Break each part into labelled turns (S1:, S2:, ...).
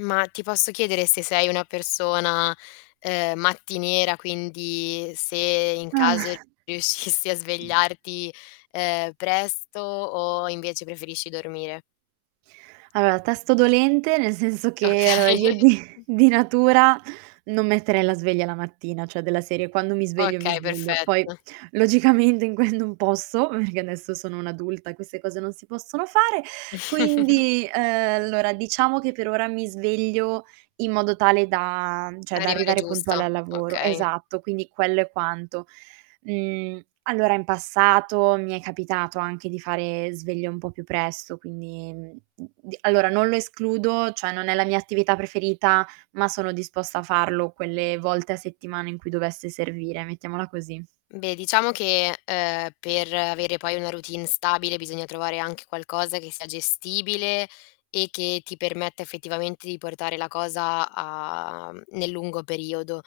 S1: Ma, ti posso chiedere se sei una persona, ehm, mattiniera, quindi se in caso riuscissi a svegliarti, ehm, presto o invece preferisci dormire?
S2: Allora, tasto dolente nel senso che allora,
S1: Okay.
S2: io di di natura non metterei la sveglia la mattina, cioè, della serie quando mi sveglio, mi
S1: Okay,
S2: sveglio. Poi,
S1: perfetto.
S2: logicamente, in que non posso perché adesso sono un'adulta e queste cose non si possono fare. Quindi, ehm allora, diciamo che per ora mi sveglio in modo tale da cioè, da
S1: Arrivare
S2: arrivare
S1: giusto,
S2: puntuale al lavoro.
S1: okay.
S2: Esatto, quindi quello è quanto. Mhmm, allora, in passato, mi è capitato anche di fare sveglia un po' più presto, quindi uhm, d allora, non lo escludo, cioè, non è la mia attività preferita, ma sono disposta a farlo quelle volte a settimana in cui dovesse servire, mettiamola così.
S1: Beh, diciamo che, uhm, per avere poi una routine stabile, bisogna trovare anche qualcosa che sia gestibile e che ti permetta, effettivamente, di portare la cosa a mhmm, nel lungo periodo.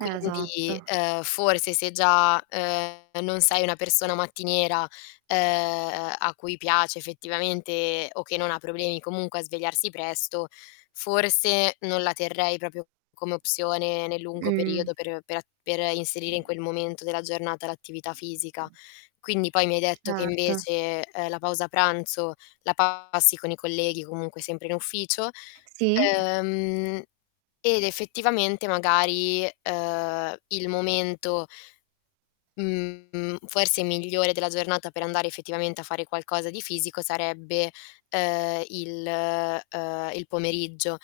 S2: Eh, esatto.
S1: ehm, forse se già, ehm, non sei una persona mattiniera, ehm, a cui piace effettivamente o che non ha problemi comunque a svegliarsi presto, forse non la terrei proprio come opzione nel lungo
S2: Mh.
S1: periodo per per a per inserire in quel momento della giornata l'attività fisica. Quindi poi mi hai detto che
S2: Certo.
S1: invece, ehm, la pausa pranzo la passi con i colleghi, comunque sempre in ufficio,
S2: Sì?
S1: ehm, ed effettivamente, magari, ehm, il momento mhmm, forse migliore della giornata per andare effettivamente a fare qualcosa di fisico sarebbe, ehm, il uhm, ehm, il pomeriggio.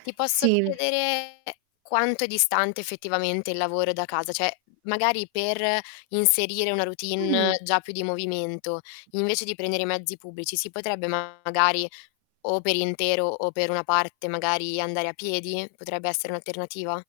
S1: Ti posso
S2: Sì.
S1: chiedere quanto è distante, effettivamente, il lavoro da casa? Cioè magari per inserire una routine
S2: Mh.
S1: già più di movimento, invece di prendere i mezzi pubblici si potrebbe magari, o per intero o per una parte, magari, andare a piedi? Potrebbe essere un'alternativa?